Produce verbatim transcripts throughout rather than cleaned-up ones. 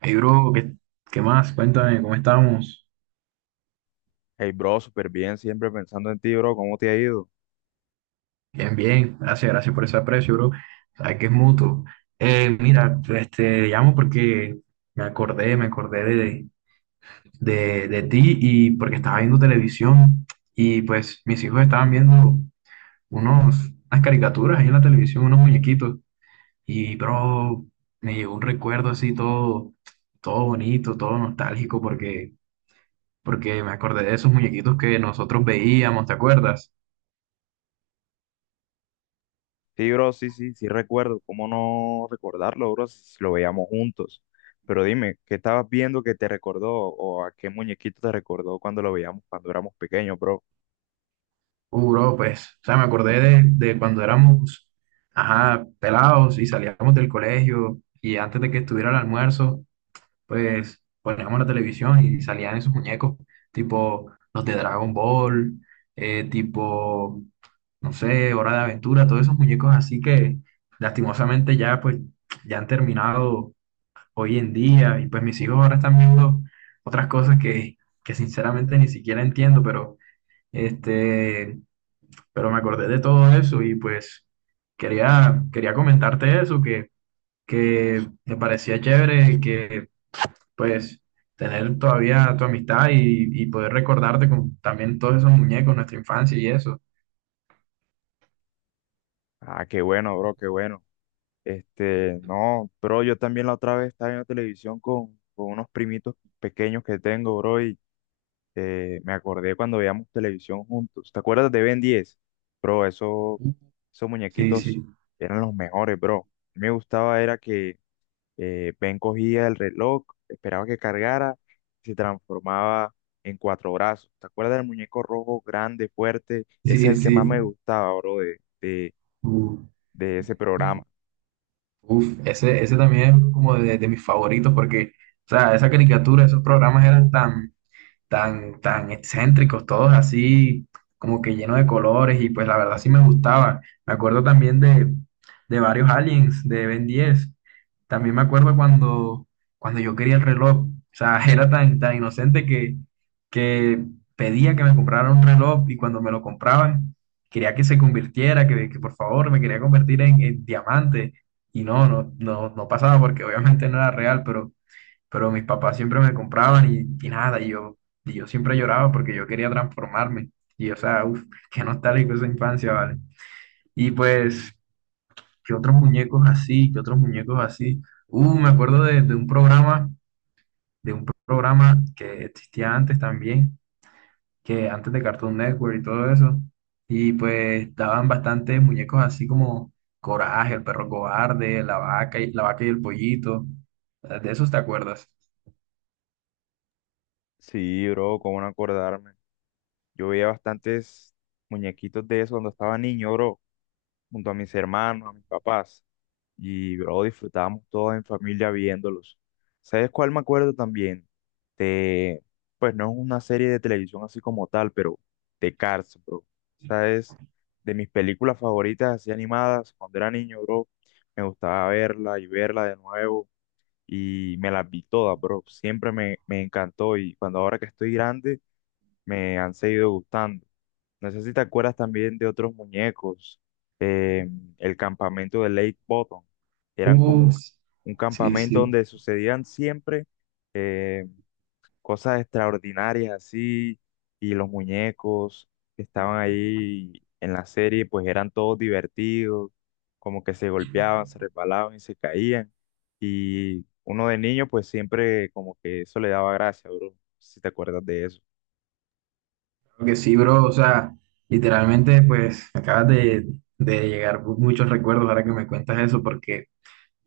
Hey, bro, ¿qué, ¿qué más? Cuéntame, ¿cómo estamos? Hey, bro, súper bien, siempre pensando en ti, bro, ¿cómo te ha ido? Bien, bien, gracias, gracias por ese aprecio, bro. Sabes que es mutuo. Eh, mira, este, te llamo porque me acordé, me acordé de, de, de ti y porque estaba viendo televisión y pues mis hijos estaban viendo unos, unas caricaturas ahí en la televisión, unos muñequitos y, bro, me llegó un recuerdo así todo, todo bonito, todo nostálgico porque, porque me acordé de esos muñequitos que nosotros veíamos, ¿te acuerdas? Sí, bro, sí, sí, sí recuerdo, ¿cómo no recordarlo, bro, si si lo veíamos juntos? Pero dime, ¿qué estabas viendo que te recordó o a qué muñequito te recordó cuando lo veíamos cuando éramos pequeños, bro? Uh, bro, pues, o sea, me acordé de, de cuando éramos, ajá, pelados y salíamos del colegio y antes de que estuviera el almuerzo, pues poníamos la televisión y salían esos muñecos, tipo los de Dragon Ball, eh, tipo, no sé, Hora de Aventura, todos esos muñecos así que lastimosamente ya, pues, ya han terminado hoy en día y pues mis hijos ahora están viendo otras cosas que, que sinceramente ni siquiera entiendo, pero este pero me acordé de todo eso y pues quería, quería comentarte eso, que, que me parecía chévere que pues tener todavía tu amistad y, y poder recordarte con también todos esos muñecos, nuestra infancia y eso. Ah, qué bueno, bro, qué bueno. Este, no, bro, yo también la otra vez estaba viendo televisión con, con unos primitos pequeños que tengo, bro, eh, me acordé cuando veíamos televisión juntos. ¿Te acuerdas de Ben diez? Bro, eso, esos Sí, muñequitos sí, eran los mejores, bro. A mí me gustaba era que eh, Ben cogía el reloj, esperaba que cargara y se transformaba en cuatro brazos. ¿Te acuerdas del muñeco rojo, grande, fuerte? Ese es sí, el que más me sí. gustaba, bro, de, de, Uf, de ese programa. uf, ese, ese también es como de, de mis favoritos porque, o sea, esa caricatura, esos programas eran tan tan, tan excéntricos, todos así como que llenos de colores y pues la verdad sí me gustaba. Me acuerdo también de, de varios aliens de Ben diez. También me acuerdo cuando, cuando yo quería el reloj. O sea, era tan, tan inocente que, que pedía que me compraran un reloj y cuando me lo compraban, quería que se convirtiera, que, que por favor me quería convertir en, en diamante. Y no, no, no, no pasaba porque obviamente no era real, pero pero mis papás siempre me compraban y, y nada, y yo, y yo siempre lloraba porque yo quería transformarme. Y o sea, uff, qué nostálgico esa infancia, ¿vale? Y pues, ¿qué otros muñecos así? ¿Qué otros muñecos así? Uh, me acuerdo de, de un programa, de un programa que existía antes también, que antes de Cartoon Network y todo eso. Y pues daban bastantes muñecos así como Coraje, el perro cobarde, la vaca y, la vaca y el pollito. ¿De esos te acuerdas? Sí, bro, cómo no acordarme. Yo veía bastantes muñequitos de eso cuando estaba niño, bro, junto a mis hermanos, a mis papás. Y, bro, disfrutábamos todos en familia viéndolos. ¿Sabes cuál me acuerdo también? De, pues no es una serie de televisión así como tal, pero de Cars, bro. ¿Sabes? De mis películas favoritas así animadas cuando era niño, bro. Me gustaba verla y verla de nuevo y me las vi todas, bro. Siempre me, me encantó y cuando ahora que estoy grande me han seguido gustando. No sé si te acuerdas también de otros muñecos, eh, el campamento de Lake Bottom. Eran como uh un, un sí, campamento sí. donde sucedían siempre eh, cosas extraordinarias así, y los muñecos que estaban ahí en la serie, pues eran todos divertidos, como que se golpeaban, se resbalaban y se caían. Y uno de niño, pues siempre como que eso le daba gracia, bro. No, si te acuerdas de eso. Creo que sí, bro. O sea, literalmente, pues, acabas de, de llegar muchos recuerdos ahora que me cuentas eso, porque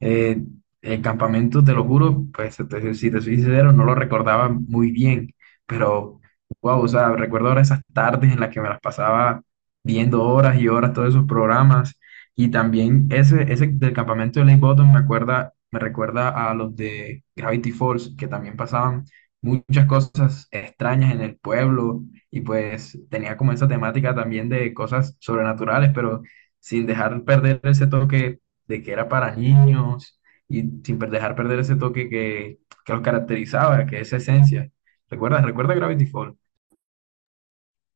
Eh, el campamento, te lo juro, pues te- te- si te soy sincero, no lo recordaba muy bien, pero wow, o sea, recuerdo ahora esas tardes en las que me las pasaba viendo horas y horas todos esos programas y también ese, ese del campamento de Lake Bottom me acuerda, me recuerda a los de Gravity Falls, que también pasaban muchas cosas extrañas en el pueblo y pues tenía como esa temática también de cosas sobrenaturales, pero sin dejar perder ese toque de que era para niños y sin per- dejar perder ese toque que, que los caracterizaba, que esa esencia. ¿Recuerdas? ¿Recuerda Gravity Falls?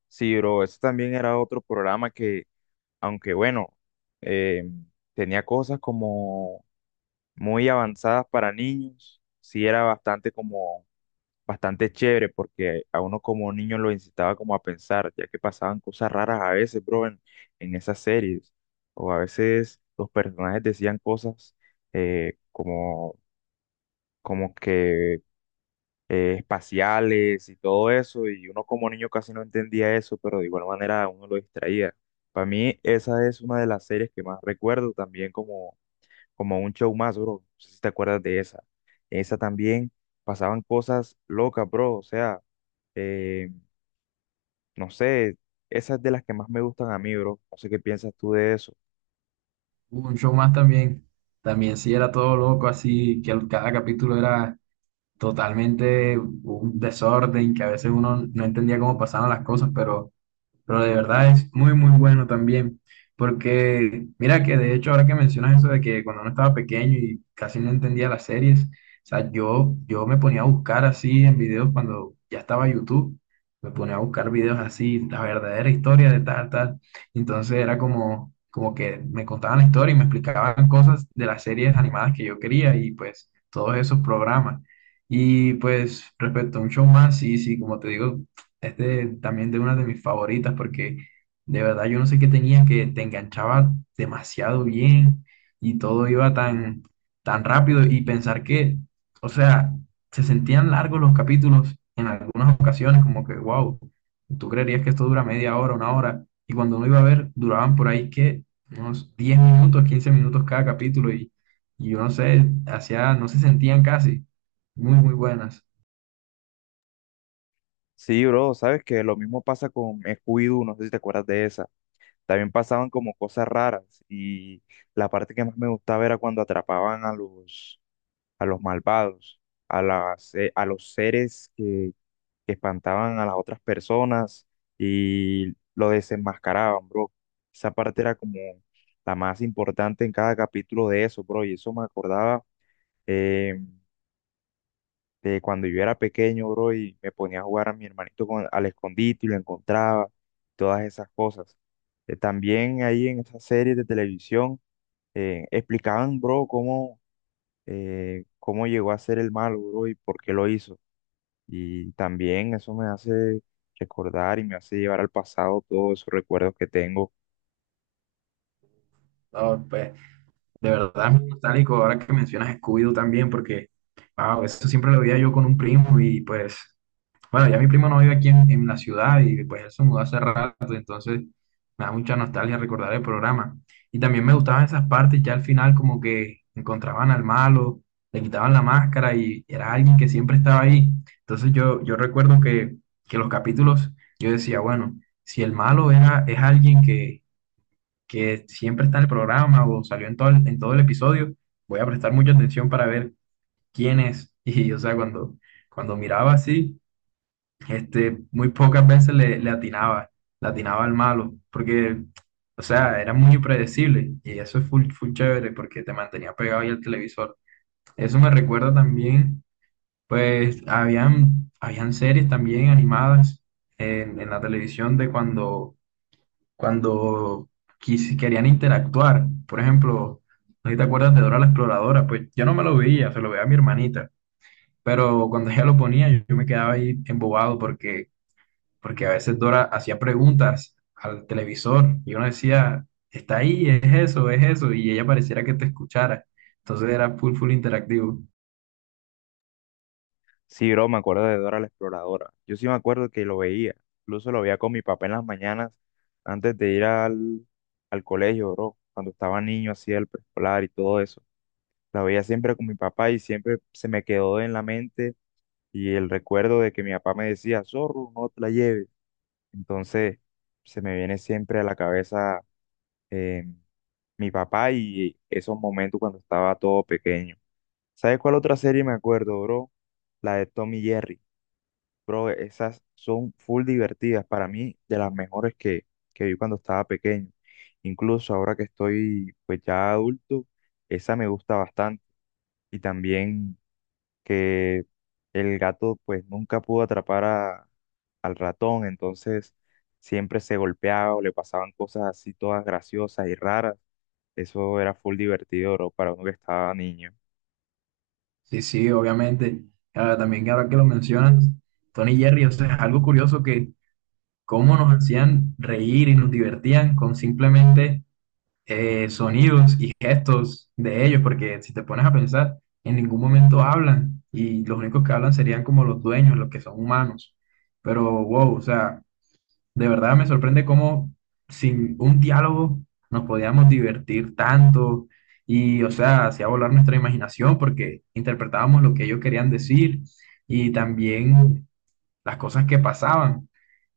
Sí, bro, eso también era otro programa que, aunque bueno, eh, tenía cosas como muy avanzadas para niños, sí era bastante como, bastante chévere porque a uno como niño lo incitaba como a pensar, ya que pasaban cosas raras a veces, bro, en, en esas series, o a veces los personajes decían cosas eh, como, como que eh, espaciales y todo eso, y uno como niño casi no entendía eso, pero de igual manera uno lo distraía. Para mí esa es una de las series que más recuerdo también como, como un show más, bro. No sé si te acuerdas de esa. En esa también pasaban cosas locas, bro. O sea, eh, no sé, esa es de las que más me gustan a mí, bro. No sé qué piensas tú de eso. Hubo un show más también. También sí era todo loco, así que al- cada capítulo era totalmente un desorden, que a veces uno no entendía cómo pasaban las cosas, pero pero de verdad es muy, muy bueno también. Porque mira que de hecho ahora que mencionas eso de que cuando uno estaba pequeño y casi no entendía las series, o sea, yo, yo me ponía a buscar así en videos cuando ya estaba YouTube, me ponía a buscar videos así, la verdadera historia de tal, tal. Entonces era como, como que me contaban la historia y me explicaban cosas de las series animadas que yo quería y pues todos esos programas. Y pues respecto a un show más, sí, sí, como te digo, es de- también de una de mis favoritas porque de verdad yo no sé qué tenía que te enganchaba demasiado bien y todo iba tan, tan rápido y pensar que, o sea, se sentían largos los capítulos en algunas ocasiones, como que, wow, tú creerías que esto dura media hora, una hora, y cuando uno iba a ver, duraban por ahí que unos diez minutos, quince minutos cada capítulo y, y yo no sé, hacía, no se sentían casi, muy, muy buenas. Sí, bro, sabes que lo mismo pasa con Scooby-Doo, no sé si te acuerdas de esa. También pasaban como cosas raras y la parte que más me gustaba era cuando atrapaban a los, a los malvados, a las, eh, a los seres que, que espantaban a las otras personas y lo desenmascaraban, bro. Esa parte era como la más importante en cada capítulo de eso, bro, y eso me acordaba. em, de cuando yo era pequeño, bro, y me ponía a jugar a mi hermanito con, al escondite y lo encontraba, todas esas cosas. Eh, también ahí en esas series de televisión eh, explicaban, bro, cómo, eh, cómo llegó a ser el malo, bro, y por qué lo hizo. Y también eso me hace recordar y me hace llevar al pasado todos esos recuerdos que tengo. Ah, pues, de verdad es muy nostálgico ahora que mencionas Scooby-Doo también, porque, wow, eso siempre lo veía yo con un primo y pues, bueno, ya mi primo no vive aquí en, en la ciudad y pues él se mudó hace rato, entonces me da mucha nostalgia recordar el programa. Y también me gustaban esas partes, ya al final como que encontraban al malo, le quitaban la máscara y era alguien que siempre estaba ahí. Entonces yo, yo recuerdo que, que los capítulos, yo decía, bueno, si el malo era, es alguien que que siempre está en el programa o salió en todo el, en todo el episodio, voy a prestar mucha atención para ver quién es. Y, o sea, cuando, cuando miraba así, este, muy pocas veces le, le atinaba, le atinaba al malo, porque, o sea, era muy impredecible y eso es full, full chévere porque te mantenía pegado ahí al televisor. Eso me recuerda también, pues, habían, habían series también animadas en, en la televisión de cuando cuando quis- querían interactuar. Por ejemplo, no sé si te acuerdas de Dora la Exploradora, pues yo no me lo veía, se lo veía a mi hermanita, pero cuando ella lo ponía yo, yo me quedaba ahí embobado porque, porque a veces Dora hacía preguntas al televisor y uno decía, está ahí, es eso, es eso, y ella pareciera que te escuchara. Entonces era full, full interactivo. Sí, bro, me acuerdo de Dora la Exploradora. Yo sí me acuerdo que lo veía. Incluso lo veía con mi papá en las mañanas antes de ir al, al colegio, bro. Cuando estaba niño, hacía el preescolar y todo eso. La veía siempre con mi papá y siempre se me quedó en la mente y el recuerdo de que mi papá me decía, Zorro, no te la lleves. Entonces, se me viene siempre a la cabeza eh, mi papá y esos momentos cuando estaba todo pequeño. ¿Sabes cuál otra serie me acuerdo, bro? La de Tommy Jerry. Bro, esas son full divertidas para mí, de las mejores que, que vi cuando estaba pequeño. Incluso ahora que estoy pues ya adulto, esa me gusta bastante. Y también que el gato pues nunca pudo atrapar a- al ratón, entonces siempre se golpeaba o le pasaban cosas así todas graciosas y raras. Eso era full divertido, bro, para uno que estaba niño. Sí, sí, obviamente. Ah, también ahora que lo mencionas, Tony Jerry, o sea, es algo curioso que cómo nos hacían reír y nos divertían con simplemente eh, sonidos y gestos de ellos, porque si te pones a pensar, en ningún momento hablan y los únicos que hablan serían como los dueños, los que son humanos. Pero wow, o sea, de verdad me sorprende cómo sin un diálogo nos podíamos divertir tanto y, o sea, hacía volar nuestra imaginación porque interpretábamos lo que ellos querían decir y también las cosas que pasaban.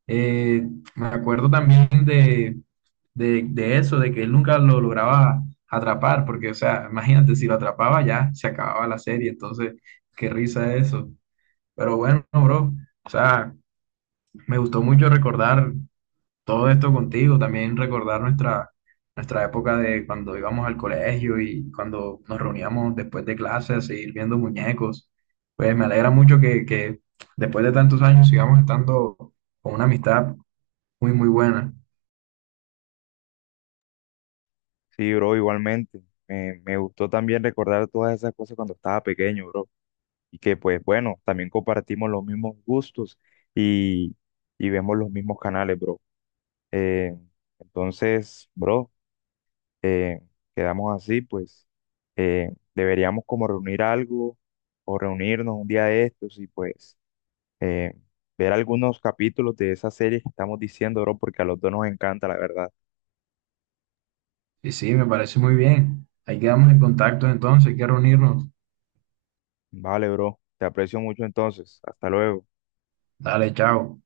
Eh, Me acuerdo también de, de, de eso, de que él nunca lo lograba atrapar, porque, o sea, imagínate, si lo atrapaba ya se acababa la serie, entonces, qué risa eso. Pero bueno, bro, o sea, me gustó mucho recordar todo esto contigo, también recordar nuestra, nuestra época de cuando íbamos al colegio y cuando nos reuníamos después de clases a seguir viendo muñecos. Pues me alegra mucho que, que después de tantos años sigamos estando con una amistad muy, muy buena. Sí, bro, igualmente. Me, me gustó también recordar todas esas cosas cuando estaba pequeño, bro. Y que pues bueno, también compartimos los mismos gustos y, y vemos los mismos canales, bro. Eh, entonces, bro, eh, quedamos así, pues eh, deberíamos como reunir algo o reunirnos un día de estos y pues eh, ver algunos capítulos de esas series que estamos diciendo, bro, porque a los dos nos encanta, la verdad. Y sí, me parece muy bien. Ahí quedamos en contacto entonces, hay que reunirnos. Vale, bro, te aprecio mucho entonces. Hasta luego. Dale, chao.